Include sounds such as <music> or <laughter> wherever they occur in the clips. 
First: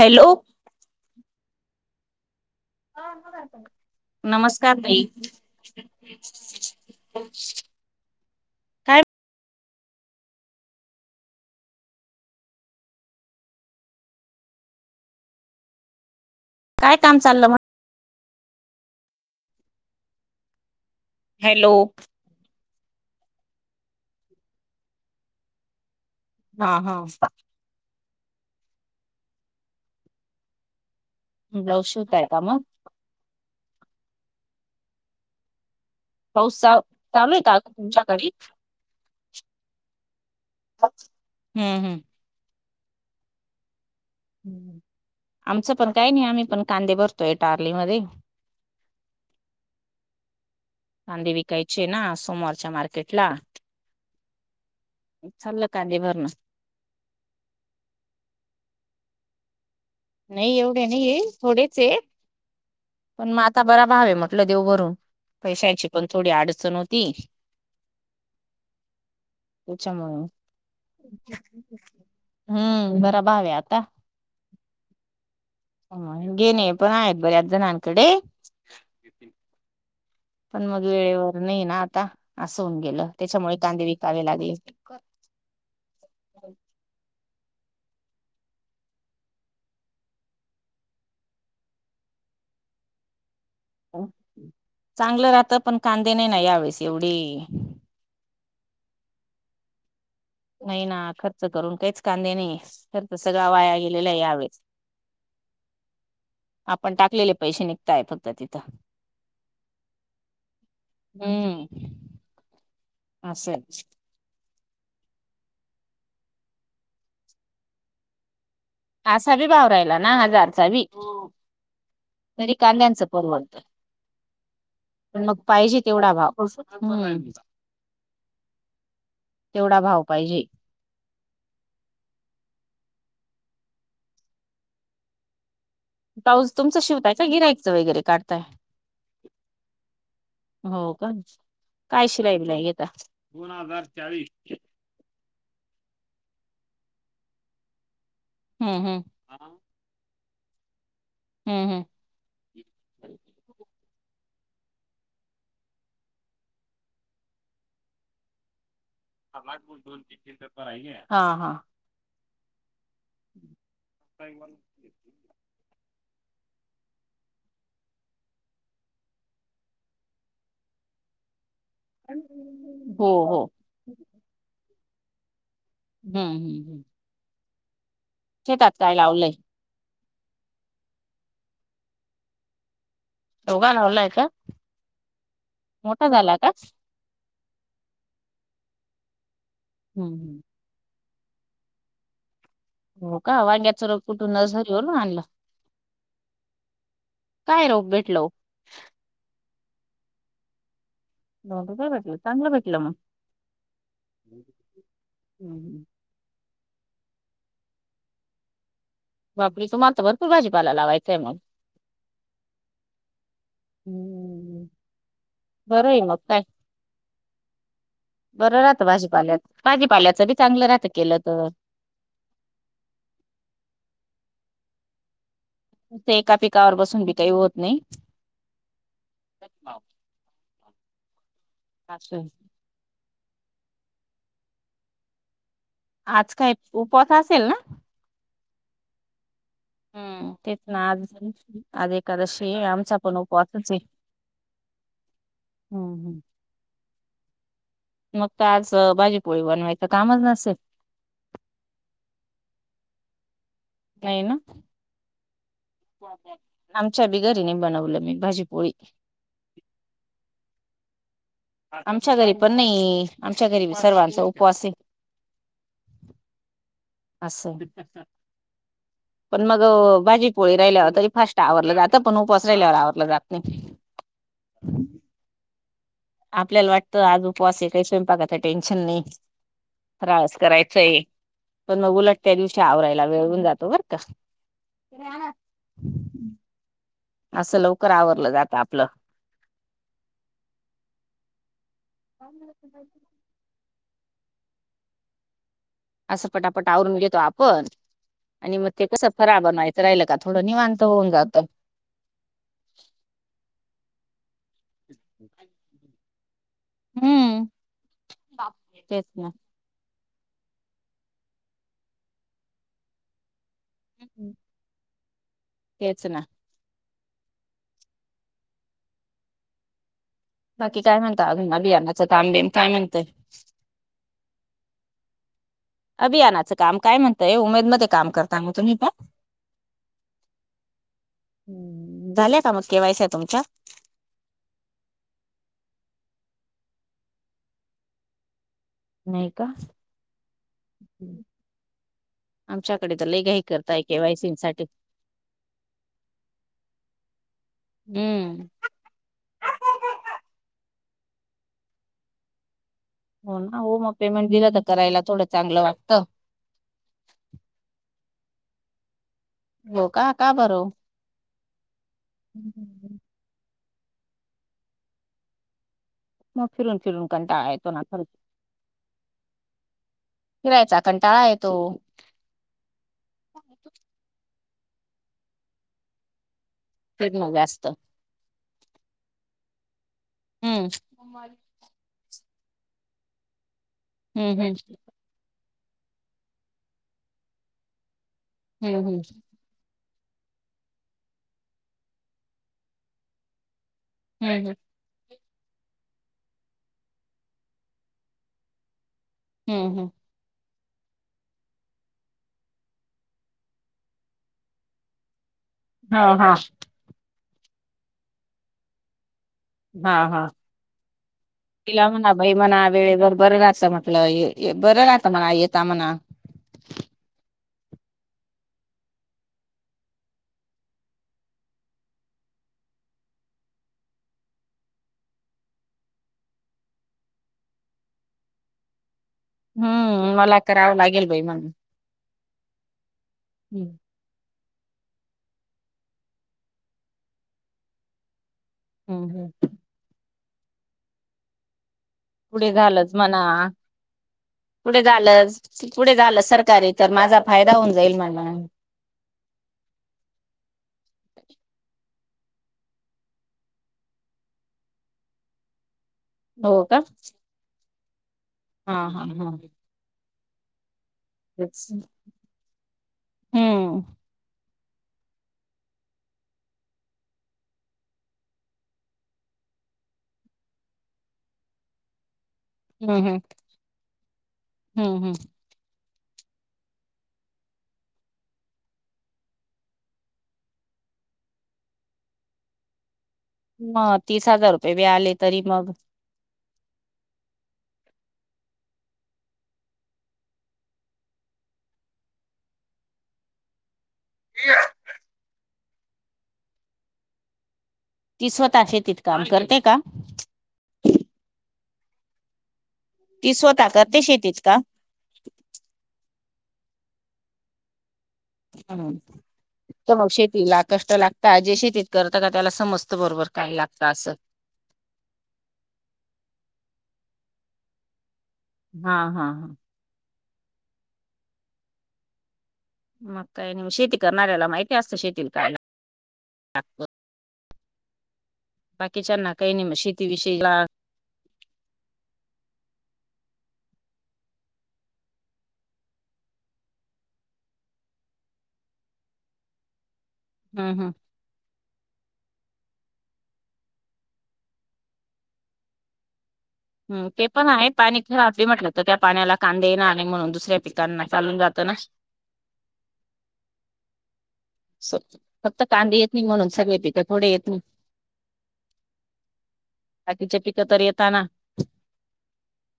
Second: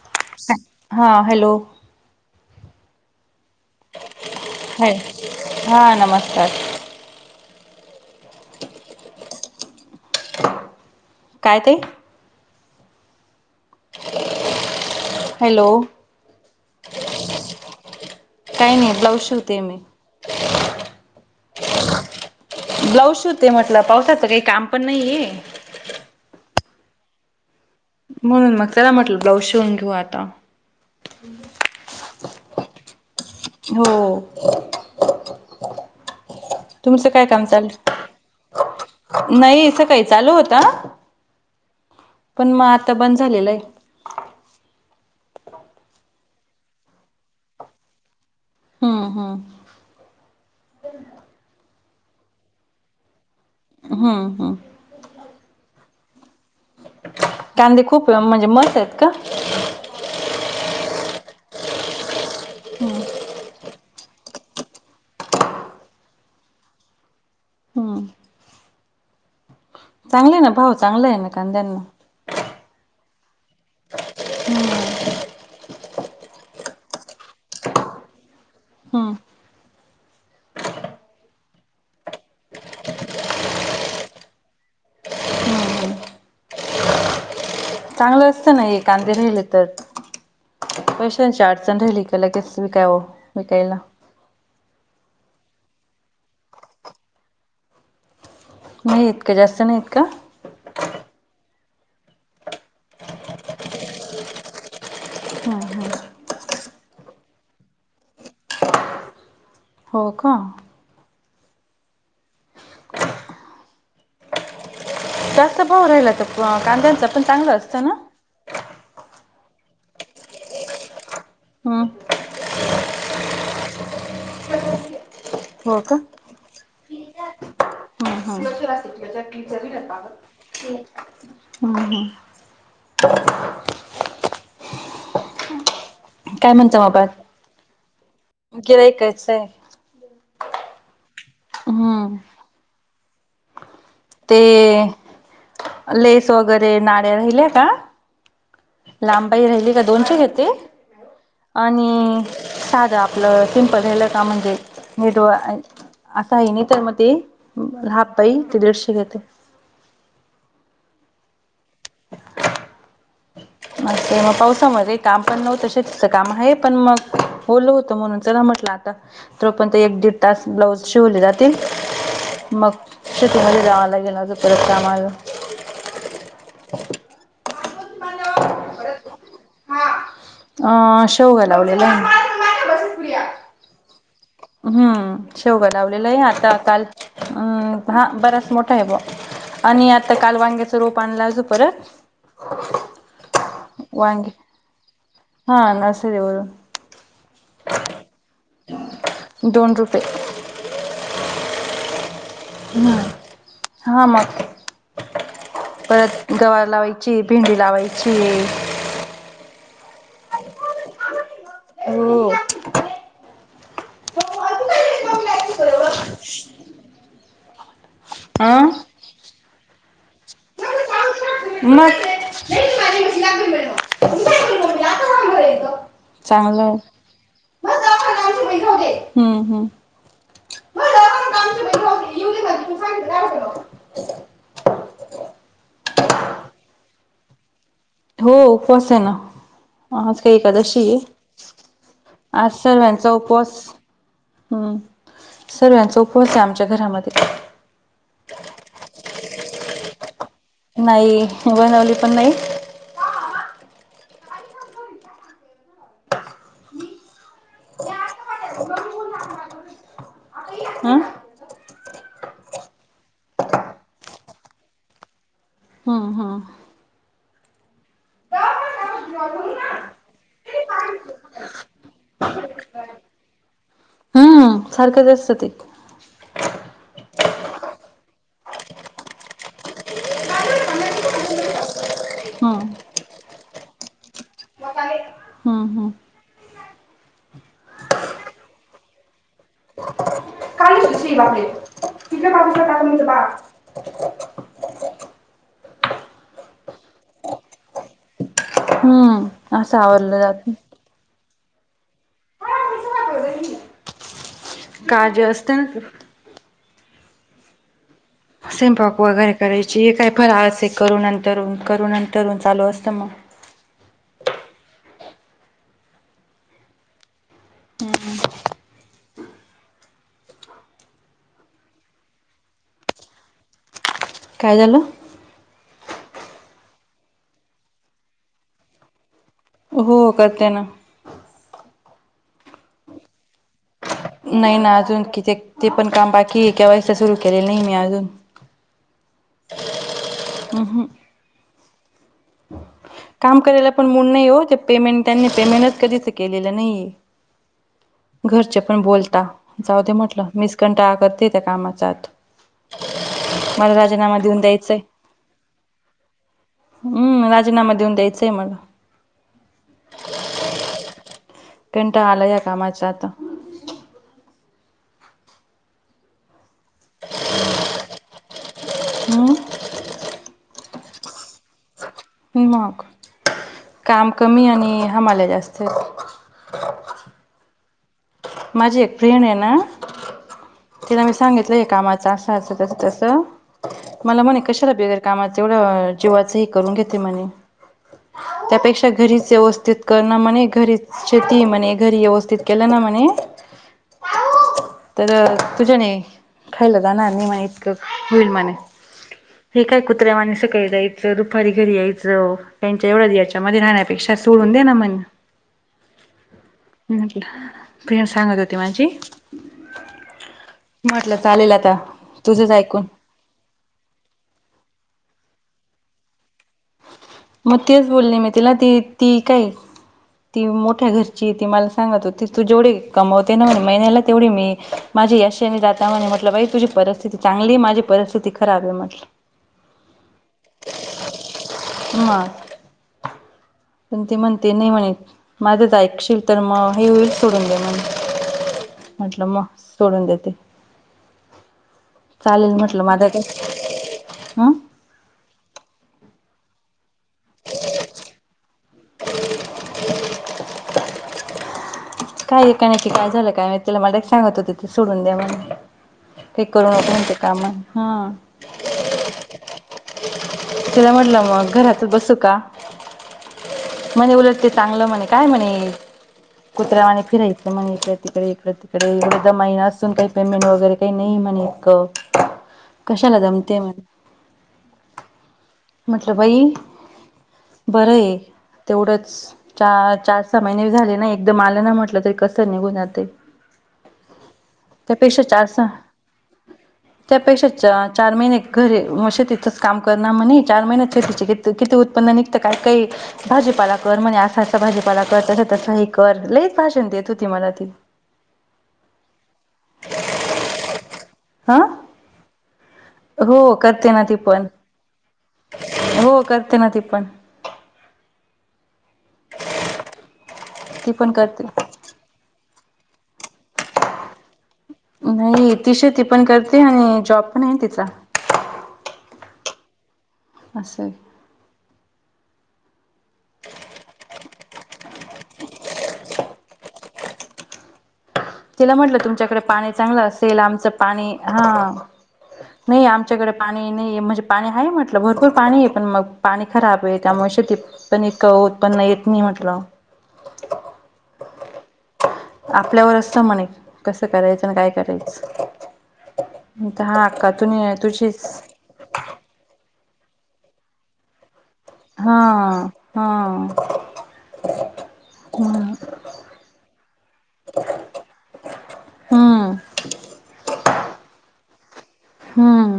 Hello. हां hello. नमस्कार ह ताई? हा नमस्कार काय काय ते? हॅलो. काय काम चालं म काय नायी ब्लाऊज शिवते मी. हॅलो. ब्लाऊज शिवते म्हटलं पावसाचें कायी काम पण नाहीये. हां हां. म्हणून मग चला म्हटलं ब्लाउज शिवून घेऊ आता. ब्लाऊज शिवताय काय मग? हों <inaudible> पाऊसाव चालूयं का तुमच्याकडी? नायी सकाळी चालू होता. हुं, हुं. पण मी आता बंद झालेलाय. आमचं पण कायी नायी आम्ही पण कांदे भरतोय टारली मध्ये. हुं हुं. कांदे विकायचे नां सोमवारच्या मार्केटला. हुं हुं. चालय कांदे भरणं. कांदे खूप ला म्हणजे मसयेतकि नायी एवढे नाहीयैं हे थोडेचहे हम्म पण मग आता बरा भाव म आपलं देव करुन पैशाची पण थोडी अडचण होती हम्म त्याच्यामुळे चांगलंयं ना भाव चांगलंय ना कांद्यांना हुं बरा भावयं आता. हुं. हं गेणे‌ पण हायं बराज जणांना कडे. हम्म पण मग वेळेवर नायी नां आता असहून गेलं त्याच्यामुळे कांदे विकावे लागले. <inaudible> चांगलं असतं ना हे कांदे राहिले तर पैशाची अडचण राहिली की, लगेच विकाव विकायला. चांगलं राहत. पण कांदे नाय न यावेेळेस एवढे नाहीयेत का जास्त नाहीयेत का? नाही ना खर्च करून काहीच कांदे नाहीये, खर्च सगळा वाया गेलेलाय यावेळेसं. <inaudible> आपण टाकलेले पैसे निघताय फक्त तिथं हो का हुं, असंय जास्त भाव राहिला त, कांद्यांचा पण चांगलं असतं ना असा बी भाव राहिला ना जारचा बी हू तरी कांद्यांचं परवडत. पण मग हो पाहिजे का तेवढा भाव, कसं हम्म तेवढा <unintelligible> भाव पाहिजे हं हं ब्लाऊज काय तुमच म्हणता मग शिवताय काय, बाकी गिरायकच वगैरे काढताय. गिऱ्हाईकाचं आहे हो का, काय हम्म शिलाई बिलाई घेता? दोन हजार ते लेस वगैरे नाड्या राहिल्या का हूं हूं <unintelligible> राहिली का दोनशे घेते. हम्म हम्म आणि साध आपलं सिंपल राहिल का म्हणजे, <unintelligible> असा हाय नी तर म ते राहापाई ते दिडशे घेते. समाज गुंतवून <unintelligible> हा हा मग ते म पावसामध्ये काम पण नव्हत. शेतीचं काम हाये. पण मग ओलं होतं म्हणून चला म्हटलं आता तोपर्यंत एक दीड तास ब्लाऊज शिवल जात ते. मग हो हो शेतीमध्ये जावाला गेला. त परत काम आल. हूं हूं हूं शेतात काय लावलंय? हा, अ शेवगा लावलेला आहे ना शेवगा लावलाय का? हां, शेवगा मोठा लावलेलाय, झाला का आता काल अ हा, बराच मोठा हाय बुवा आणि हम्म आता काल हम्म वांग्या रोप आणला अजून परत हो का, वाांग्याच रोप वांगे कुठून सरीवरन आणलं. हा नर्सरीवरून काय रोप भेटल ओ? दोन रुपये. दोन रुपये भेटलं. चांगलं भेटलं मग हम्म, हा मग हम्म हम्म. परत गवार लावायचीये, भेंडी लावायचीये. बापरे, तुम्हाला तर भरपूर भाजीपाला लावायचाय मग हो. हम्म, बरंय मग काय बरं अं राहतं भाजीपाल्यात, भाजीपाल्याचं बी चांगलं राहतं केलं त मग ते एका चांगलं पिकावर बसून बी काही होत नाही. <inaudible> हं हं <inaudible> आतुन <inaudible> आज काय, उपवास असेल ना? हो, उपवास आहे ना? आज हम्म काही तेच ना एकादशी आज आहे, आज आज एकादशी आहे आमचा सर्वांचा पण उपवास. उपवासच आहे. हं हम्म सर्वांचा हम्म. उपवास आहे आमच्या घरामध्ये मग आज भाजीपोळी बनवायचं कामच नसेल. नाही बनवली, पण नाही. काय ना? आमच्या बी घरी नाही बनवलं मी भाजीपोळी. हं आमच्या घरी पण नाही, आमच्या घरी सर्वांचा उपवास आहे. हं, हं. असं पण मग भाजी पोळी राहिल्यावर तरी फास्ट आवरलं जातं, पण उपवास राहिल्यावर आवरलं जात नाही. हम्म सारखंच असतं ते आपल्याला वाटतं, आज उपवास आहे, काही स्वयंपाकाचं काही टेन्शन नाही. फराळाच करायचंय. पण मग उलट त्या दिवशी हम्म आवरायला वेळ होऊन जातो, बरं का? हं, हं. असं लवकर आवरलं जातं आपलं. का <inaudible> <unintelligible> वांगे का <inaudible> <unintelligible> असं पटापट आवरून घेतो आपण आणि मग ते कसं, हम्म फराळ असं बनवायचं राहिलं का आवरलं थोडं जात. निवांत. त होऊन जातं. काळजी असते ना हं स्वयंपाक वगैरे करायचं, हे काय फराळ असं करून, नंतर करू, नंतर करू चालू असतं मग. हं, तेच ना हं बाकी काय म्हणता, अजून अभियानाचं कामबिम काय म्हणतंय? काय झालं? अभियानाचं काम काय म्हणतंय, उमेदमध्ये काम करता मग तुम्ही पण? हो, करते ना. झाल्या का मग केवायस्या तुमच्या? नाही ना, अजून कित्येक ते पण काम बाकी आहे, केवायसी सुरू केलेली नाही मी अजून. नाही का? अहं. हं आमच्याकडे त काम करायला पण मूड नाही हो, ते पेमेंट त्यांनी पेमेंटच कधी तर केलेलं नाहीये. हम्म घरचेपण बोलता जाऊ दे म्हटलं, मीच कंटाळा करते त्या कामाचा आता. हो ना, मला हो मग राजीनामा पेमेंट दिलं तर करायला थोडं चांगलं वाटतं. हं राजीनामा देऊन द्यायचंय मला हो का? का बरं वो, हं? बस आता मग फिरून- फिरून कंटाळा येतो ना, खरंच. अं. फिरायचा कंटाळा येतो. मग. काम कमी आणि, हमाल्या जास्तयत. फिरणं बी आसतं. माझी एक फ्रेंडय ना, हम्म तिला मी सांगितलंय कामाचं असं- असं, तसं- तसं. मला म्हने, हम्म हम्म कशाला बिगर कामाचं एवढं, जीवाच ही करून घेते म्हने. हम्म त्यापेक्षा घरीच व्यवस्थित कर ना म्हणे. घरी शेतीय म्हणे. घरी व्यवस्थित केलं ना, म्हणे हं, हं. तर तुझ्याने, खायला जाणार नाही मने इतकं, होईल मणे. हे हम्म काय हम्म कुत्र्यावाणी. सकाळी जायचं, दुपारी घरी यायचं. त्यांच्या एवढ याच्यामध्ये राहण्यापेक्षा, सूडून दे ना मन. ह, हा. म्हटलं. फ्रेंड सांगत होती माझी. हा, हा. म्हटलं चालेल आता तिला म्हणा बाई तुझंच म्हणा, ऐकून. वेळेवर बरं रास मग. आपलं ये - ये बरं राता म्हणा. येता म्हणा. मग तेच बोलले मी तिला. ती, ती काय ती मोठ्या घरचीय. ती मला सांगत होती, तू जेवढी कमवते न म्हणे, महिन्याला तेवढी मी माझी याशाने जाता म्हनी. म्हटलं बाई तुझी, परिस्थिती चांगलीय. माझी परिस्थिती खराबय म्हटलं. हम्म, मला करावं लागेल बाई मनलं. मग हम्म. पण ते म्हणते, नाही म्हणे, माझं तर ऐकशील तर मग हे होईल. सोडून दे म्हण. म्हटलं, म सोडून देते. पुढे चालेल म्हटलं झालंच माझा मना. काय हं पुढे झालं, पुढे झालं सरकारी तर, माझा फायदा होऊन जाईल मना. काय, काय माहिती, काय झालय काय माहिती तिला. मला एक सांगत होते. ते सोडून द्या म्हने. ते हो करू नको मणते कामं. ह. हां, हां, हां. तिला म्हटलं मग, घरातच बसू का? हम्म म्हणे उलट ते चांगलं म्हणे. काय म्हणे तर मने फिरायलं मग इकडे तिकडे, इकडं तिकडे. इडे द महिन असून, काही पेमेंट वगैरे काही नाही म्हण इतकं. हम्म, कशाला हम्म. जमते म्हण हम्म, हम्म. म्हटलं बाई बरंय तेवढंच. चा चार सहा महिने बी झाले नाही मला ना म्हटलं तरी, कसं निघून जातय. म तीस हजार रुपये बी आले, तरी चार सहा मग त्यापेक्षा च चार महिने घरी म शेतीथंच काम कर ना म्हने. चार महिने शेतीचे किती किती उत्पन्न निघतं. काय काही भाजीपाला कर म्हणे. असा- असा भाजीपाला कर. तसं- तसं ही कर. लईच भाषण देत होती, मला ती. ती स्वतः शेतीत काम करते का? ह. ती स्वतः करती ना ती शेतीत पण काम. हो. करते ना, ती पण. हम्. त मग शेतीला ती कष्ट पण लागता. करते जे शेतीत करतं का, त्याला समजत बरोबर काय लागत, असं न्हाई ती शेती पण करते आणि जॉब पण तिचा. हा हा हा. असंय. मग काय नायी, शेती करणाऱ्याला माहिती असतं शेतीला काय लागतं. तिला म्हटलं बाकीच्यांना तुमच्याकडे काही नाही पाणी मग चांगलं असेल, शेतीविषयीला आमचं पाणी, हाआ. न्हाई, आमच्याकडे पाणी नाईये, म्हणजे पाणी हाय म्हंटलं भरपूर पाणी आहे पण मग पाणी खराबय त्यामुळे शेतीत पण इतकं उत्पन्न येत नाही म्हटलं. अंह आपल्यावर अस त् म्हणे कसं करायचं अन काय करायचं? तर हा हम, ते अक्का पण आहे तुनी पाणी तुझीच <unintelligible> ली म्हटलेत. त त्या पाण्याला कांदे येणार नाई म्हणून दुसऱ्या पिकांना चालून जातं ना? हाआ, हाआ. सच फक्त कांदे येतील म्हणून सगळे पिकं थोडे येतील? हम्म बाकीचे पिकं तर येेता ना? हं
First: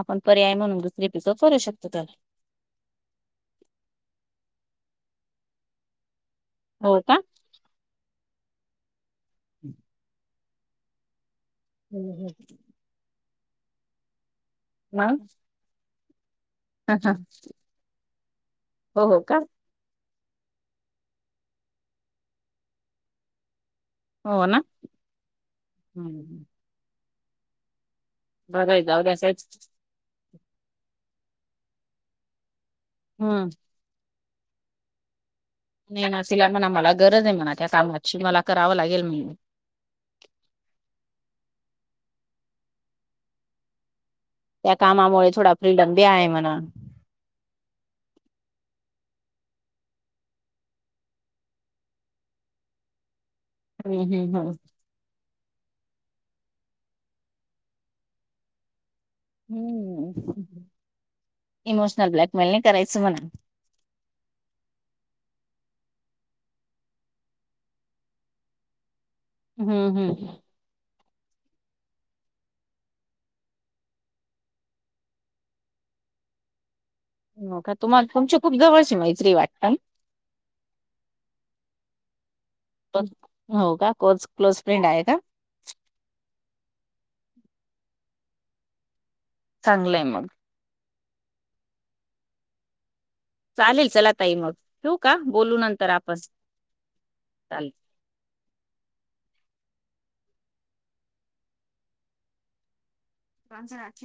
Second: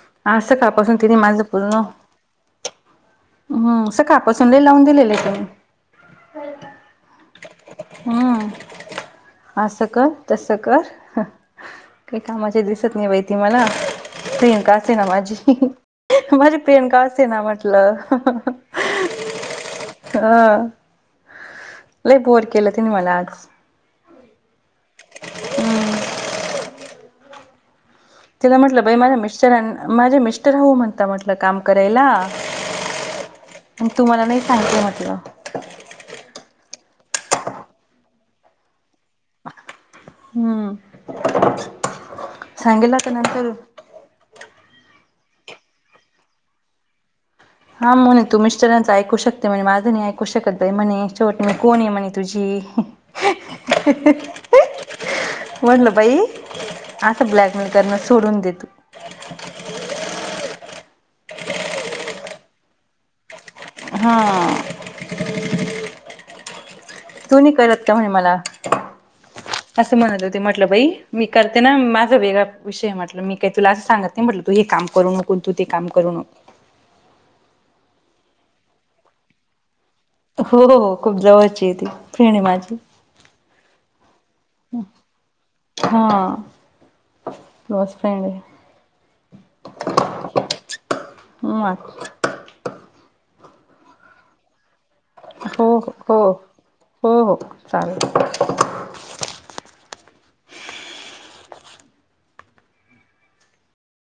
आपण पर्याय म्हणून कापासून दुसरी तिने पिकं माझं करू शकतो तर? म् सकापासून लय लावून दिलेलेत त्यानी. हो का? हं, असं का? तसं का? हअ हम्म काही हम्म. कामाचे दिसत नाही बाई ती मला, फ्रेंड का असेना मग माझी इहीही माझी फ्रेंड का असे ना म्हटलं. हो हो काड. <inaudible> हं. लई बोर केलं तिनं मला आज. हो ना? हम्म हं तिला बरं आहे म्हटलं बाई जाऊ दे माझ्या असंच मिस्टरांन माझे मिस्टर हो म्हंता म्हणलं काम करायला. हम्म. म तुम्हाला नाही सांगिते म्हंटलं नाही न त्सिला म्हणा मला गरजहे म्हणा त्या कामाची मला करावं लागेल म्ही हम्म, सांगेल आता नंतर त्या कामामुळे थोडा फ्रीडम बी आहे म्हणा. हां म्हणे तू मिस्टरचं ऐकू शकते म्हणे, माझं नाही ऐकू शकत बाई म्हणे, शेवट मी कोणंय म्हणे तुझी. ह्ह हम्म हम्म हम्म. हह हअ म्हटलं बाई, आसं ब्लॅकमेल करणं सोडून दे तू. हं, इमोशनल ब्लॅकमेल नाही करायचं म्हणा. हाआ. तू नै कलत का म्हणे मला, हम्म असं म्हणत हम्म होती मल म्हटलं बाई, मी करते ना, माझा वेगळा विषय म्हटलं मी काही तुला असं सांगत नाही म्हटलं तू हे काम करू न पन तू ते काम करू नकॉ न का? तुम्हाला तुमची खूप जवळची मैत्रीय वाटतं? हो हो खूप जवळचीय ती, फेणय माझी. पण हो का? कोज क्लोज फ्रेंड आहे का? हाआ, क्लोज फ्रेंडय. चांगलंय मंग. हम्मं अं मंग. चालेल चलां ताई मंग ठेऊं कां बोलूं हो नंतर आपणं हो हो हो चालेल. आमचं राखीव